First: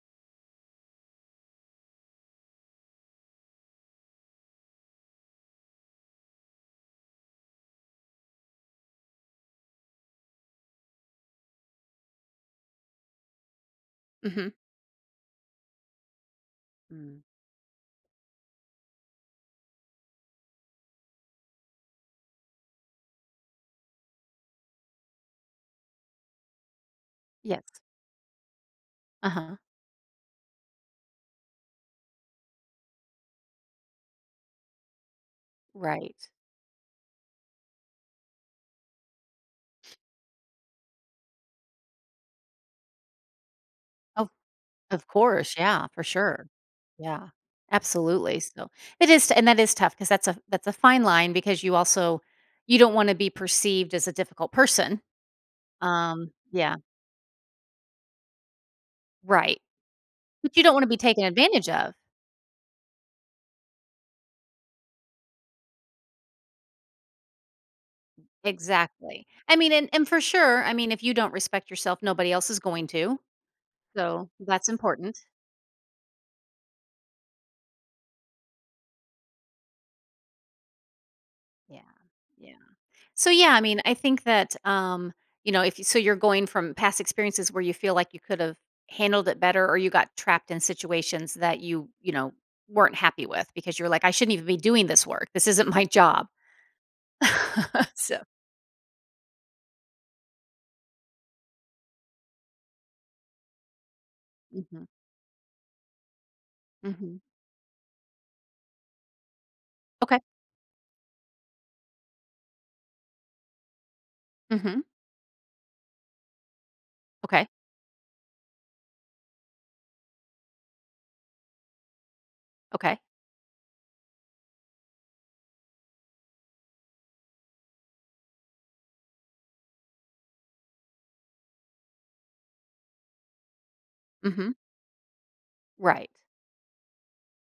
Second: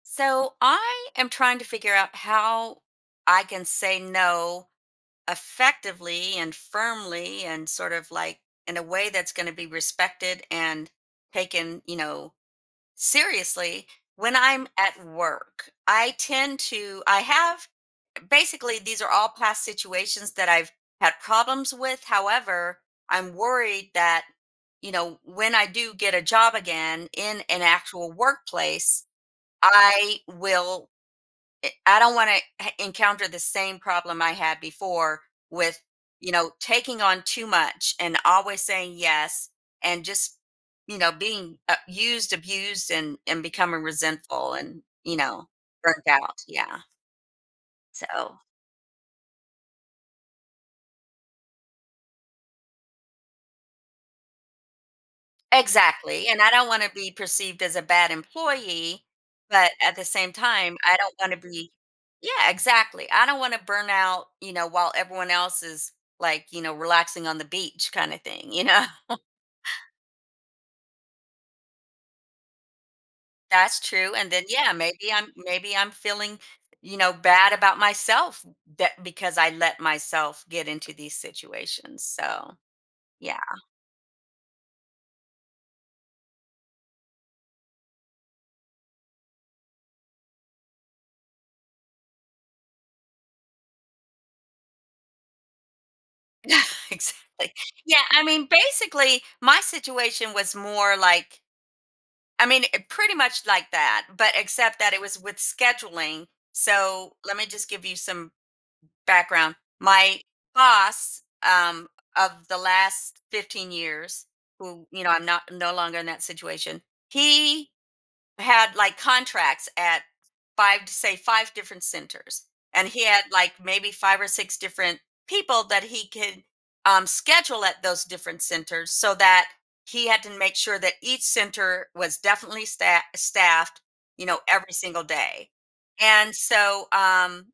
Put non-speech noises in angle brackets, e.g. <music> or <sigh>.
So, I am trying to figure out how I can say, "No." effectively and firmly, and sort of, like, in a way that's gonna be respected, and taken, you know, seriously, when Mhm. I'm at work. I tend to Mm. I have basically, these are all past situations that I've had problems with, however, I'm worried that, you know, when I do get a job again, in an Yes. actual workplace, Uh-huh. I will i I don't wanna heh encounter the same problem I had before with, Right. you know, taking on too much, and always saying, "Yes." And just, you know, being a used, abused, and and becoming Of resentful and, of you know, course, yeah, for burnt out sure. yeah Yeah, absolutely, so so, it is t and that is tough 'cause that's a that's a fine line because you also you don't wanna be perceived as a difficult person. Exactly, Um, and I don't yeah wanna be perceived as a bad employee, Right, but at the same but you don't time, wanna I be don't taken wanna advantage be of. Yeah, exactly. I don't wanna burn out, you know, while everyone else is, like, you know, relaxing on the beach, kinda thing, you know? Exactly, I mean, and and for sure, I mean, if you don't respect yourself, nobody else is going to. That's true, So, and then that's Yeah, maybe important. I'm maybe I'm feeling, you know, bad about myself th that because I let myself get into these Yeah, situations, yeah, so, so, yeah. yeah, I mean, I think that, um, you know, if you so, you're going from past experiences where you feel like you could of handled it better or you got trapped in situations that you, you know, weren't happy with because you're like, "I shouldn't even be doing this work. This isn't my job." <chuckles> Exactly. <chuckles> Yeah, So I mean, basically, my situation was more, like, I mean i pretty much like that, but except Mhm. that it was with scheduling, so, Mhm. let me just give you some background. My Okay. boss, um, of the last 15 years, Mhm. who, you know, I'm not no longer in that situation, Okay. he had, like, contracts at, 5 s say, 5 different centers, and Okay. he had, like, maybe 5 or 6 different people that he could, um, schedule at those different centers, so that he had to make sure that each center was definitely sta staffed, you know, Mhm. every single day. Right. And, so, um